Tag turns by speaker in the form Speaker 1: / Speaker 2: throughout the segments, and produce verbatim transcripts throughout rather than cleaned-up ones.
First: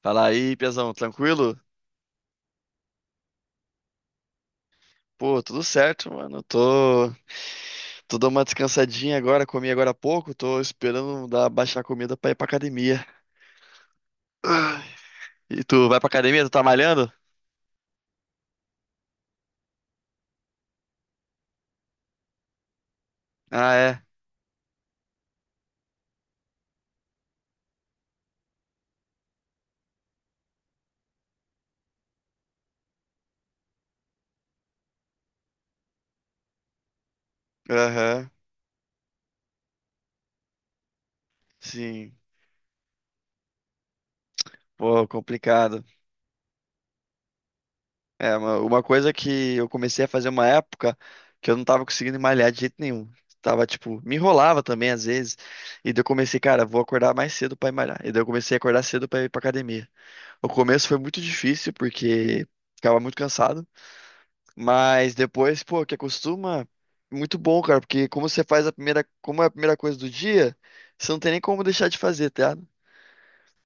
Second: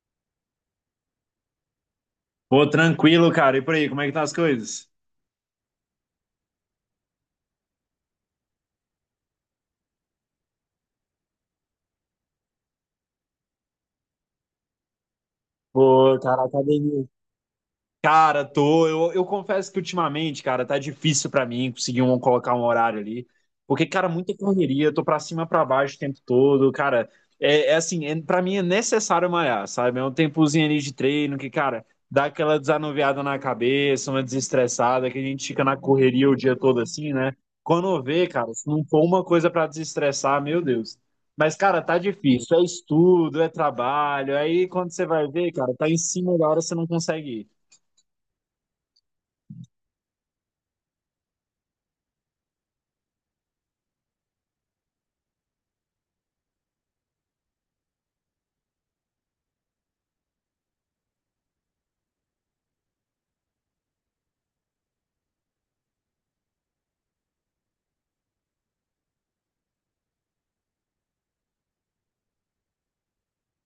Speaker 1: Fala aí, Piazão, tranquilo?
Speaker 2: Pô, tranquilo, cara. E por aí, como é que tá as coisas?
Speaker 1: Pô, tudo certo, mano. Tô, tô dando uma descansadinha agora, comi agora há pouco, tô esperando dar, baixar a comida pra ir pra academia. E tu vai pra
Speaker 2: Pô,
Speaker 1: academia?
Speaker 2: cara,
Speaker 1: Tu tá
Speaker 2: academia.
Speaker 1: malhando?
Speaker 2: Cara, tô. Eu, eu confesso que ultimamente, cara, tá difícil pra mim conseguir um, colocar um horário ali.
Speaker 1: Ah,
Speaker 2: Porque,
Speaker 1: é?
Speaker 2: cara, muita correria, eu tô pra cima, pra baixo o tempo todo. Cara, é, é assim, é, pra mim é necessário malhar, sabe? É um tempozinho ali de treino que, cara, dá aquela desanuviada na cabeça, uma desestressada, que a gente fica na correria o dia todo assim, né? Quando vê,
Speaker 1: Aham,
Speaker 2: cara, se não for uma coisa pra desestressar, meu Deus. Mas, cara, tá
Speaker 1: sim.
Speaker 2: difícil. É estudo, é trabalho. Aí, quando
Speaker 1: Pô,
Speaker 2: você vai ver, cara,
Speaker 1: complicado.
Speaker 2: tá em cima da hora, você não consegue ir.
Speaker 1: É, uma, uma coisa que eu comecei a fazer uma época que eu não tava conseguindo malhar de jeito nenhum. Tava, tipo, me enrolava também às vezes. E daí eu comecei, cara, vou acordar mais cedo pra ir malhar. E daí eu comecei a acordar cedo pra ir pra academia. O começo foi muito difícil porque ficava muito cansado, mas depois, pô, que acostuma, muito bom, cara, porque como você faz a primeira, como é a primeira coisa do dia, você não tem nem como deixar de fazer, tá ligado?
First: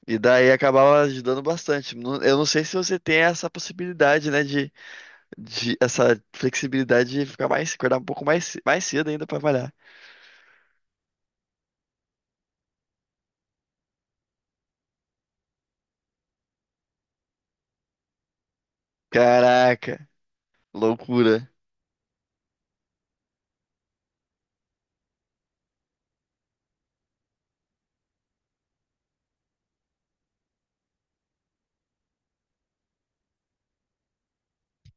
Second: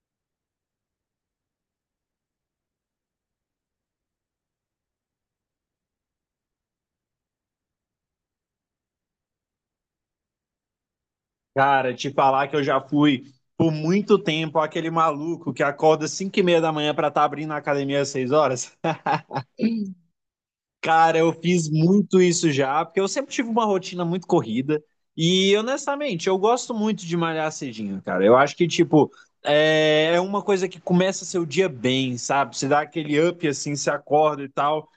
Speaker 1: E daí acabava ajudando bastante. Não- Eu não sei se você tem essa possibilidade, né, de, de essa flexibilidade de ficar mais, acordar um pouco mais, mais cedo ainda pra trabalhar.
Speaker 2: Cara, te falar que eu já fui por muito tempo aquele maluco que acorda às cinco e meia da manhã pra estar abrindo a academia às seis horas.
Speaker 1: Caraca,
Speaker 2: Cara, eu
Speaker 1: loucura.
Speaker 2: fiz muito isso já, porque eu sempre tive uma rotina muito corrida. E honestamente, eu gosto muito de malhar cedinho, cara. Eu acho que, tipo, é é uma coisa que começa seu dia bem, sabe? Você dá aquele up assim, se acorda e tal.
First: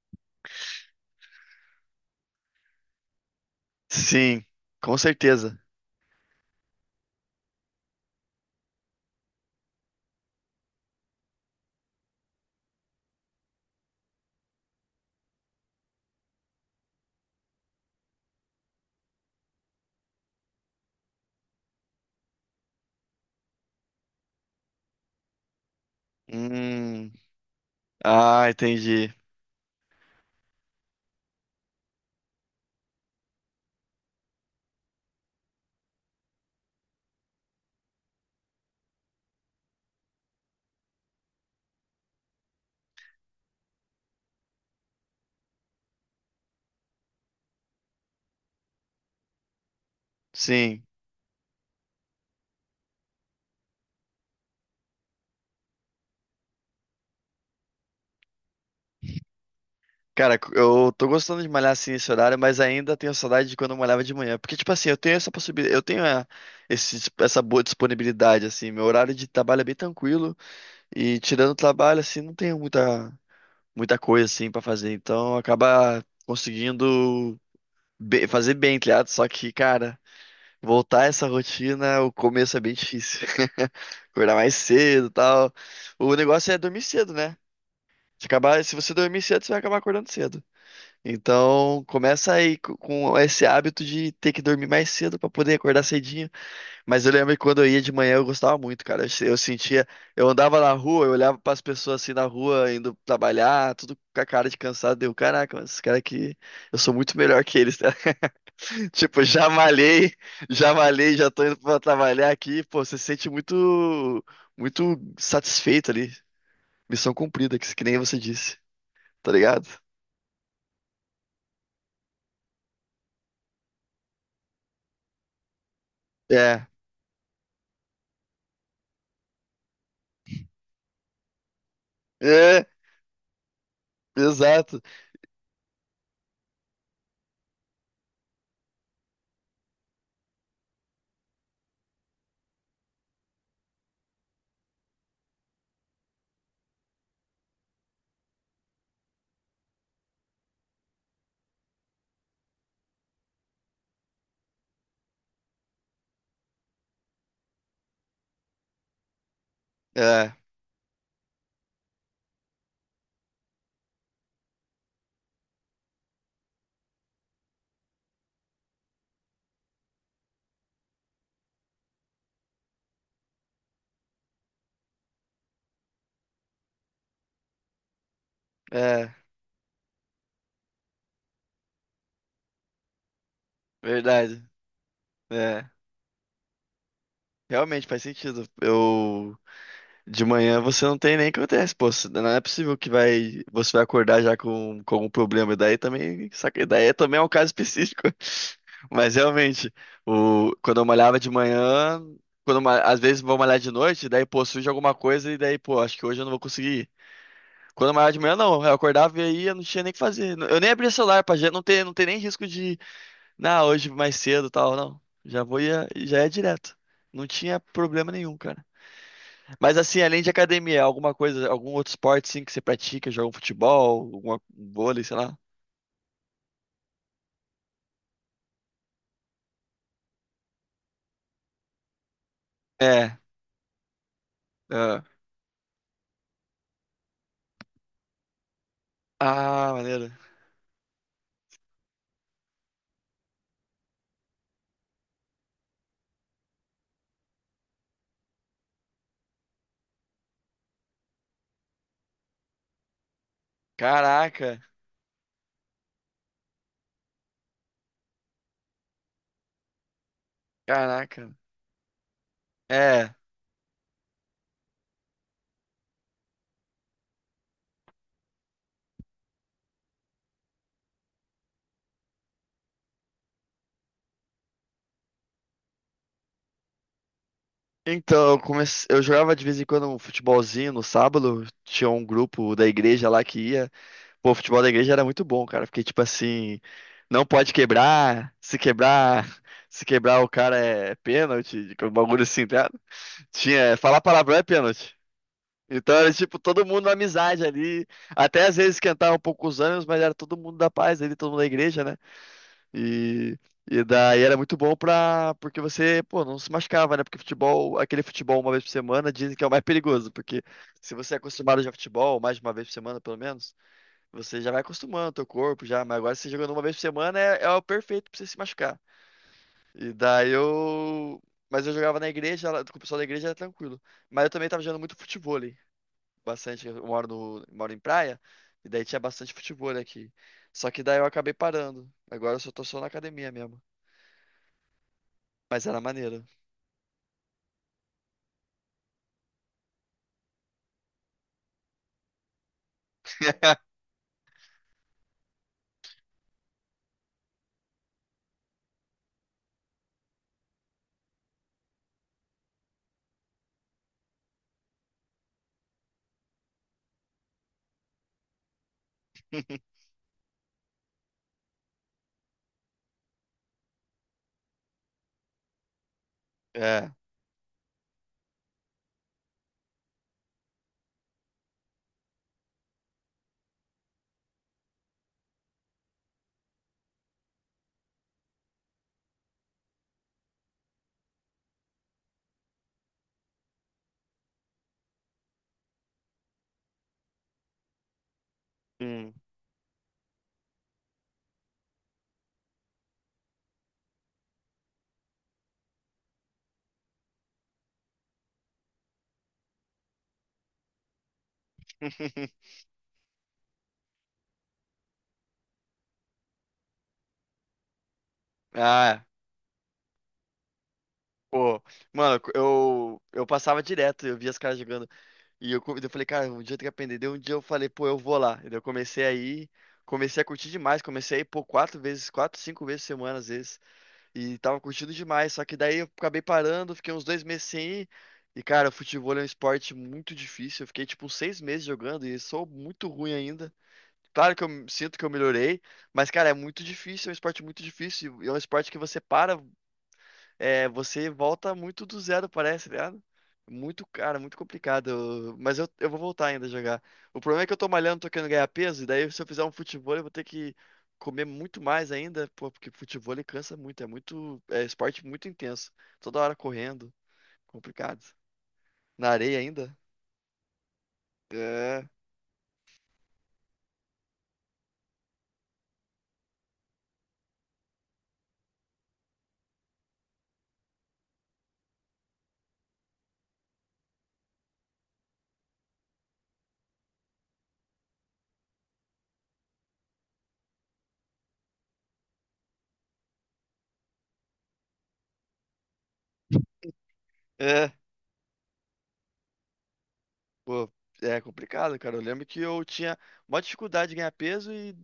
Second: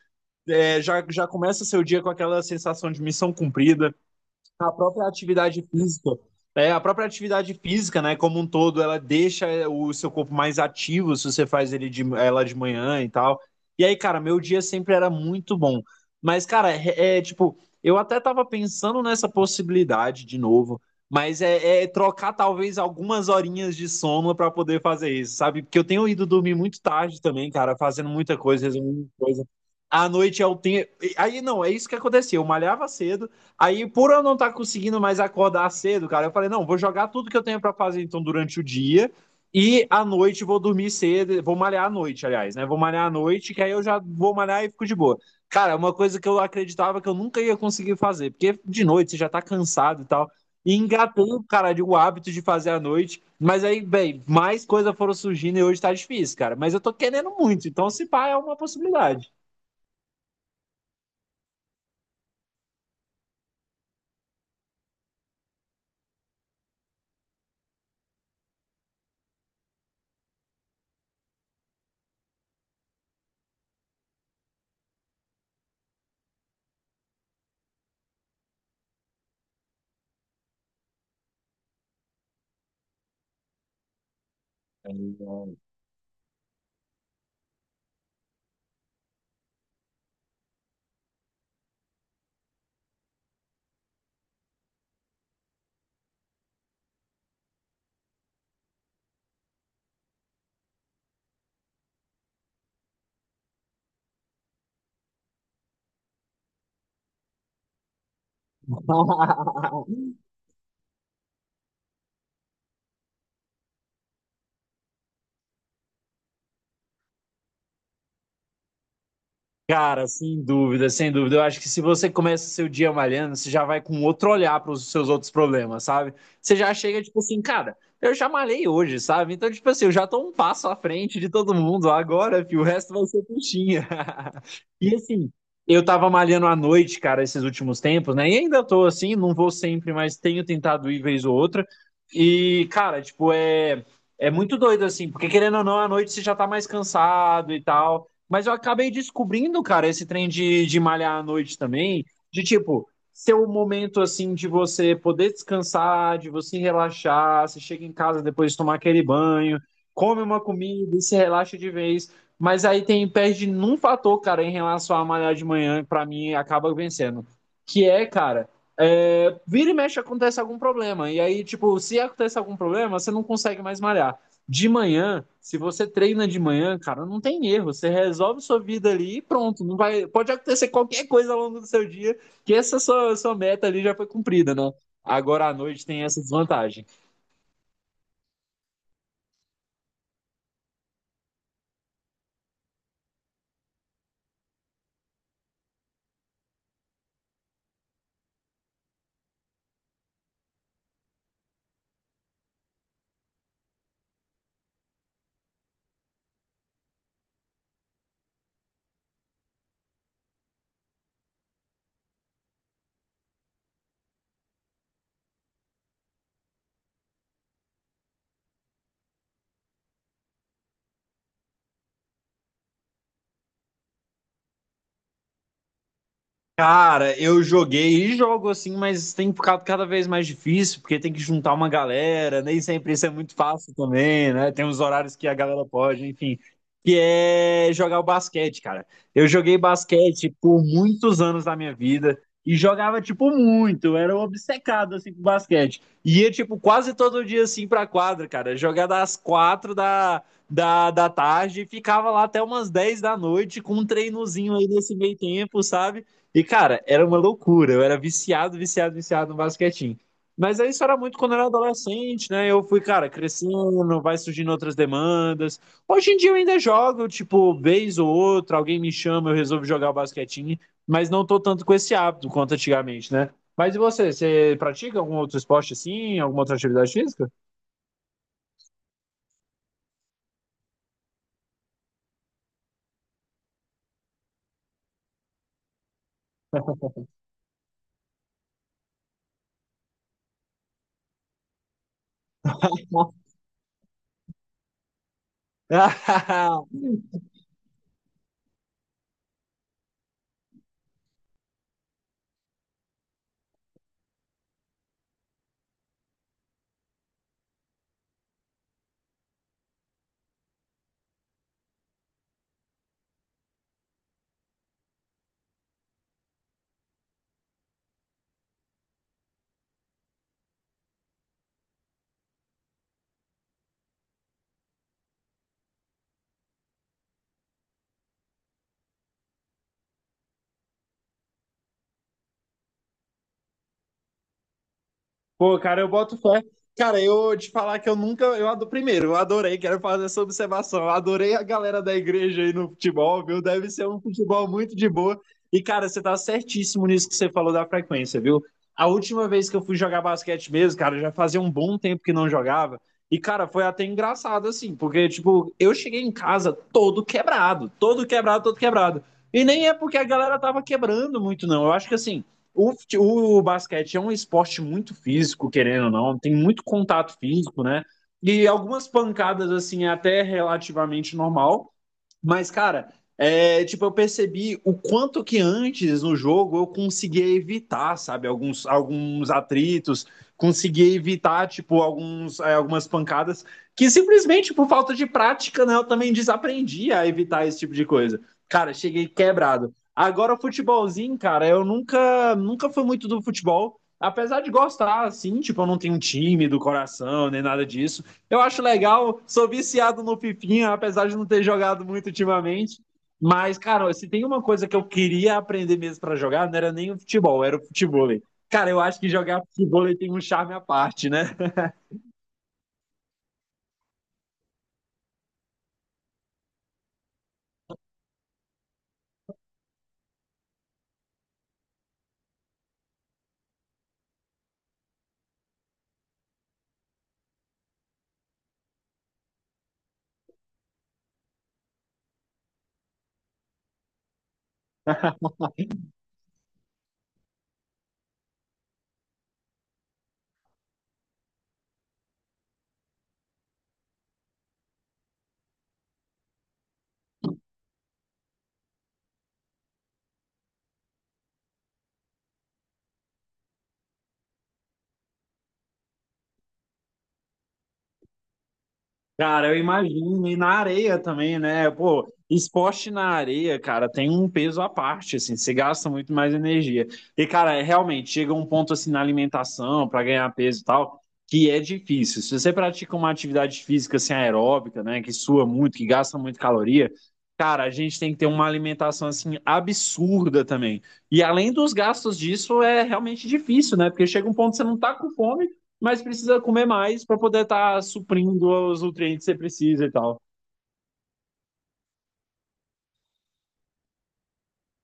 Speaker 2: É, já, já começa seu dia com aquela sensação de missão cumprida
Speaker 1: Sim,
Speaker 2: a
Speaker 1: com
Speaker 2: própria
Speaker 1: certeza.
Speaker 2: atividade física, é, a própria atividade física, né, como um todo, ela deixa é, o seu corpo mais ativo se você faz ele de, ela de manhã e tal. E aí, cara, meu dia sempre era muito bom. Mas, cara, é, é, tipo, eu até tava pensando nessa possibilidade de novo, mas é, é trocar talvez algumas horinhas de sono pra poder fazer isso, sabe? Porque eu tenho ido dormir muito
Speaker 1: Hum,
Speaker 2: tarde também, cara, fazendo muita
Speaker 1: ah,
Speaker 2: coisa, resolvendo
Speaker 1: entendi.
Speaker 2: muita coisa. À noite eu tenho. Aí não, é isso que acontecia. Eu malhava cedo, aí, por eu não estar tá conseguindo mais acordar cedo, cara, eu falei, não, vou jogar tudo que eu tenho para fazer então durante o dia e à noite vou dormir cedo, vou malhar à noite, aliás, né? Vou malhar à noite, que aí eu já vou malhar e fico de boa. Cara, é uma coisa que eu acreditava que eu nunca ia conseguir fazer, porque de noite você já tá cansado e tal. E
Speaker 1: Sim.
Speaker 2: engatei, cara, de o hábito de fazer à noite. Mas aí, bem, mais coisas foram surgindo e hoje tá difícil, cara. Mas eu tô querendo muito, então se pá é uma possibilidade.
Speaker 1: Cara, eu tô gostando de malhar assim nesse horário, mas ainda tenho saudade de quando eu malhava de manhã. Porque, tipo assim, eu tenho essa possibilidade, eu tenho eh, esse- essa boa disponibilidade, assim. Meu horário de trabalho é bem tranquilo e, tirando o trabalho, assim, não tenho muita, muita coisa, assim, pra fazer. Então, acaba conseguindo be- fazer bem, tá ligado? Só que, cara, voltar a essa rotina, o começo é bem difícil. Acordar mais cedo e tal. O negócio é dormir cedo, né? Se acabar, se você dormir cedo, você vai acabar acordando cedo. Então, começa aí co- com esse hábito de ter que dormir mais cedo pra poder acordar cedinho. Mas eu lembro que quando eu ia de manhã eu gostava muito, cara. Eu, se- eu sentia, eu andava na rua, eu olhava pras pessoas assim na rua indo trabalhar, tudo com a cara de cansado. Deu, caraca, mas esses caras aqui, eu sou muito melhor que eles, tá? Tipo, já malhei, já malhei, já tô indo pra trabalhar aqui. Pô, você se sente muito, muito satisfeito ali. Missão cumprida, que que nem você disse, tá ligado?
Speaker 2: Cara, sem dúvida, sem dúvida. Eu acho que se você começa seu dia malhando, você já vai com outro olhar para os seus outros problemas, sabe? Você
Speaker 1: É,
Speaker 2: já chega, tipo assim, cara, eu já malhei hoje, sabe? Então, tipo assim, eu já tô um passo à frente de todo mundo. Agora, filho, o
Speaker 1: é,
Speaker 2: resto vai ser puxinha.
Speaker 1: exato.
Speaker 2: E assim, eu tava malhando à noite, cara, esses últimos tempos, né? E ainda tô assim, não vou sempre, mas tenho tentado ir vez ou outra. E, cara, tipo, é, é muito doido, assim, porque querendo ou não, à noite você já tá mais cansado e tal. Mas eu acabei descobrindo, cara, esse trem de, de malhar à noite também, de tipo, ser um momento assim de você poder descansar, de você relaxar, você chega em casa depois de tomar aquele banho, come
Speaker 1: É,
Speaker 2: uma comida e se relaxa de vez. Mas aí tem perde num fator, cara, em relação a malhar de manhã, pra mim acaba vencendo. Que é, cara, é, vira e mexe acontece algum problema. E aí, tipo, se acontece algum problema, você não consegue mais malhar. De manhã, se você treina de manhã, cara, não tem erro. Você resolve sua vida
Speaker 1: é,
Speaker 2: ali e pronto. Não vai, pode acontecer qualquer coisa ao longo do seu dia, que essa sua, sua meta ali já foi
Speaker 1: verdade.
Speaker 2: cumprida, né? Agora à
Speaker 1: É,
Speaker 2: noite tem essa desvantagem.
Speaker 1: realmente faz sentido. Eu de manhã você não tem nem o que acontece, pô. Você- Não é possível que vai você vai acordar já com com algum problema. Daí também, saca, daí é- também é um caso específico. Mas realmente, o quando eu malhava de manhã, quando eu ma- às vezes vou malhar de noite, daí pô, surge alguma coisa e daí pô, acho que hoje eu não vou conseguir ir. Quando eu malhava de manhã, não, eu acordava e aí eu não tinha nem o que fazer. Eu nem abria celular pra gente, não ter, não ter nem risco. Não, hoje mais cedo e tal, não. Já vou ia, já é direto. Não tinha problema nenhum, cara. Mas assim, além de academia, alguma coisa, algum outro esporte sim que você pratica, joga um futebol, alguma, um vôlei, sei lá.
Speaker 2: Cara, eu joguei e jogo assim, mas tem ficado cada vez mais difícil, porque tem que juntar uma galera, nem sempre isso é
Speaker 1: É,
Speaker 2: muito fácil também, né? Tem uns
Speaker 1: é.
Speaker 2: horários que a galera pode, enfim. Que é jogar o basquete, cara. Eu joguei
Speaker 1: Ah, maneiro.
Speaker 2: basquete por muitos anos da minha vida e jogava, tipo, muito, era obcecado, assim, com basquete. Ia, tipo, quase todo dia, assim, pra quadra, cara. Jogar das quatro da, da, da tarde e ficava lá até umas dez da noite com um treinozinho
Speaker 1: Caraca,
Speaker 2: aí nesse meio tempo, sabe? E, cara, era uma loucura. Eu era viciado, viciado, viciado no basquetinho. Mas aí isso era muito
Speaker 1: caraca.
Speaker 2: quando eu era adolescente, né? Eu fui, cara,
Speaker 1: É.
Speaker 2: crescendo, vai surgindo outras demandas. Hoje em dia eu ainda jogo, tipo, vez ou outra, alguém me chama, eu resolvo jogar o basquetinho, mas não tô tanto com esse hábito quanto antigamente, né? Mas e você? Você pratica algum outro esporte assim? Alguma outra atividade física?
Speaker 1: Então, eu comecei, eu jogava de vez em quando um futebolzinho no sábado, tinha um grupo da igreja lá que ia. Pô, o futebol da igreja era muito bom, cara, porque, tipo assim, não pode quebrar, se quebrar, se quebrar o cara é pênalti, tipo, um bagulho assim, tá? Tinha, falar palavrão é pênalti. Então era, tipo, todo mundo na amizade ali, até às vezes esquentava um pouco os ânimos, mas era todo mundo da paz ali, todo mundo da igreja, né? E, e daí era muito bom pra, porque você, pô, não se machucava, né? Porque futebol, aquele futebol uma vez por semana, dizem que é o mais perigoso, porque se você é acostumado a jogar futebol mais de uma vez por semana, pelo menos, você já vai acostumando o teu corpo já, mas agora você jogando uma vez por semana é, é o perfeito pra você se machucar. E daí eu. Mas eu jogava na igreja, lá- com o pessoal da igreja era tranquilo. Mas eu também tava jogando muito futevôlei. Bastante. Eu moro, no, moro em praia, e daí tinha bastante futevôlei aqui. Só que daí eu acabei parando. Agora eu só tô só na academia mesmo.
Speaker 2: Pô,
Speaker 1: Mas era
Speaker 2: cara, eu boto
Speaker 1: maneiro.
Speaker 2: fé. Cara, eu te falar que eu nunca. Eu adoro, primeiro, eu adorei, quero fazer essa observação. Eu adorei a galera da igreja aí no futebol, viu? Deve ser um futebol muito de boa. E, cara, você tá certíssimo nisso que você falou da frequência, viu? A última vez que eu fui jogar basquete mesmo, cara, já fazia um bom tempo que não jogava. E, cara, foi até engraçado, assim, porque, tipo, eu cheguei em casa todo quebrado, todo quebrado, todo quebrado. E nem é porque a galera tava quebrando muito, não. Eu acho que, assim. O, o basquete é um esporte muito físico, querendo ou não, tem muito
Speaker 1: É.
Speaker 2: contato físico, né? E algumas pancadas, assim, é até relativamente normal. Mas, cara, é, tipo, eu percebi o quanto que antes no jogo eu conseguia evitar, sabe, alguns, alguns atritos, conseguia evitar, tipo, alguns, é, algumas pancadas que simplesmente por falta de prática, né, eu também desaprendi a evitar esse tipo de coisa. Cara, cheguei
Speaker 1: Hum.
Speaker 2: quebrado. Agora, o futebolzinho, cara, eu nunca, nunca fui muito do futebol, apesar de gostar, assim, tipo, eu não tenho um time do coração, nem nada disso. Eu acho legal, sou viciado no Fifinha, apesar de não ter jogado muito ultimamente. Mas, cara, se tem uma coisa que eu queria aprender mesmo pra jogar, não era nem o futebol, era o futebol. Cara, eu
Speaker 1: Ah,
Speaker 2: acho
Speaker 1: é.
Speaker 2: que jogar futebol tem um charme à parte, né?
Speaker 1: Pô. Mano, eu, eu passava direto, eu via as caras jogando. E eu, co- eu falei, cara, um dia tem que aprender. Daí um dia eu falei, pô, eu vou lá. E daí eu comecei a ir, comecei a curtir demais. Comecei a ir, pô, quatro vezes, quatro, cinco vezes por semana, às vezes. E tava curtindo demais. Só que daí eu acabei parando, fiquei uns dois meses sem ir. E, cara, futebol é um esporte muito difícil. Eu fiquei, tipo, uns seis meses jogando e sou muito ruim ainda. Claro que eu me- sinto que eu melhorei, mas, cara, é muito difícil, é um esporte muito difícil. E é um esporte que você para é, você volta muito do zero, parece, tá ligado? Muito, cara, muito complicado. Eu- Mas eu, eu vou voltar ainda a jogar. O problema é que eu tô malhando, tô querendo ganhar peso, e daí se eu fizer um futebol, eu vou ter que comer muito mais ainda, pô, porque futebol ele cansa muito, é muito, é esporte muito intenso. Toda hora correndo, complicado. Na areia
Speaker 2: Cara, eu
Speaker 1: ainda?
Speaker 2: imagino, e na areia também, né?
Speaker 1: É.
Speaker 2: Pô, esporte na areia, cara, tem um peso à parte, assim, você gasta muito mais energia. E, cara, é, realmente, chega um ponto, assim, na alimentação, para ganhar peso e tal, que é difícil. Se você pratica uma atividade física, assim, aeróbica, né, que sua muito, que gasta muito caloria, cara, a gente tem que ter uma alimentação, assim, absurda também. E além dos gastos disso, é realmente difícil, né? Porque chega um ponto que você não tá com fome mas precisa comer mais para poder
Speaker 1: é.
Speaker 2: estar suprindo os nutrientes que você precisa e tal.
Speaker 1: Pô, é complicado, cara. Eu lembro que eu tinha maior dificuldade de ganhar peso e,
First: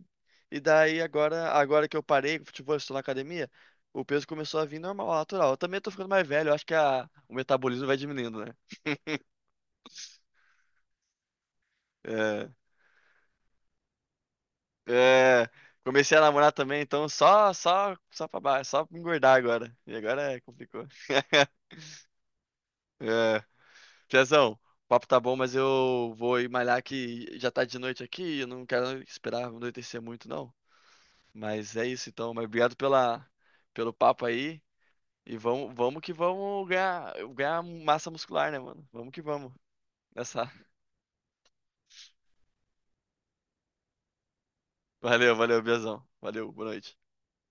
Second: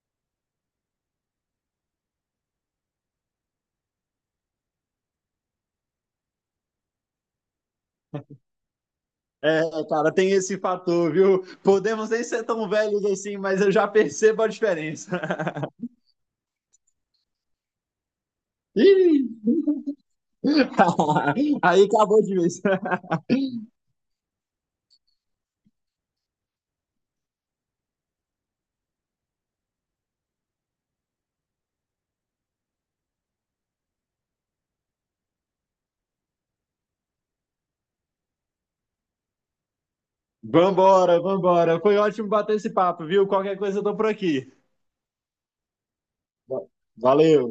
Speaker 1: e daí agora, agora que eu parei com futebol, estou na academia, o peso começou a vir normal, natural. Eu também tô ficando mais velho, eu acho que a, o metabolismo vai diminuindo, né?
Speaker 2: É, cara, tem esse fator, viu? Podemos nem ser
Speaker 1: É,
Speaker 2: tão velhos assim, mas eu já percebo a diferença.
Speaker 1: é, comecei a namorar também, então só, só, só pra baixo, só pra engordar
Speaker 2: Ih!
Speaker 1: agora. E agora é, complicou.
Speaker 2: Aí acabou de vez.
Speaker 1: É, Piazão, o papo tá bom, mas eu vou ir malhar que já tá de noite aqui, eu não quero esperar anoitecer muito, não. Mas é isso então, mas obrigado pela, pelo papo aí. E vamos, vamos que vamos ganhar, ganhar massa muscular, né, mano? Vamos que vamos. Nessa.
Speaker 2: Vambora, vambora. Foi ótimo bater esse papo, viu? Qualquer coisa eu tô por aqui.
Speaker 1: Valeu, valeu, Biazão. Valeu, boa
Speaker 2: Va-
Speaker 1: noite.
Speaker 2: Valeu!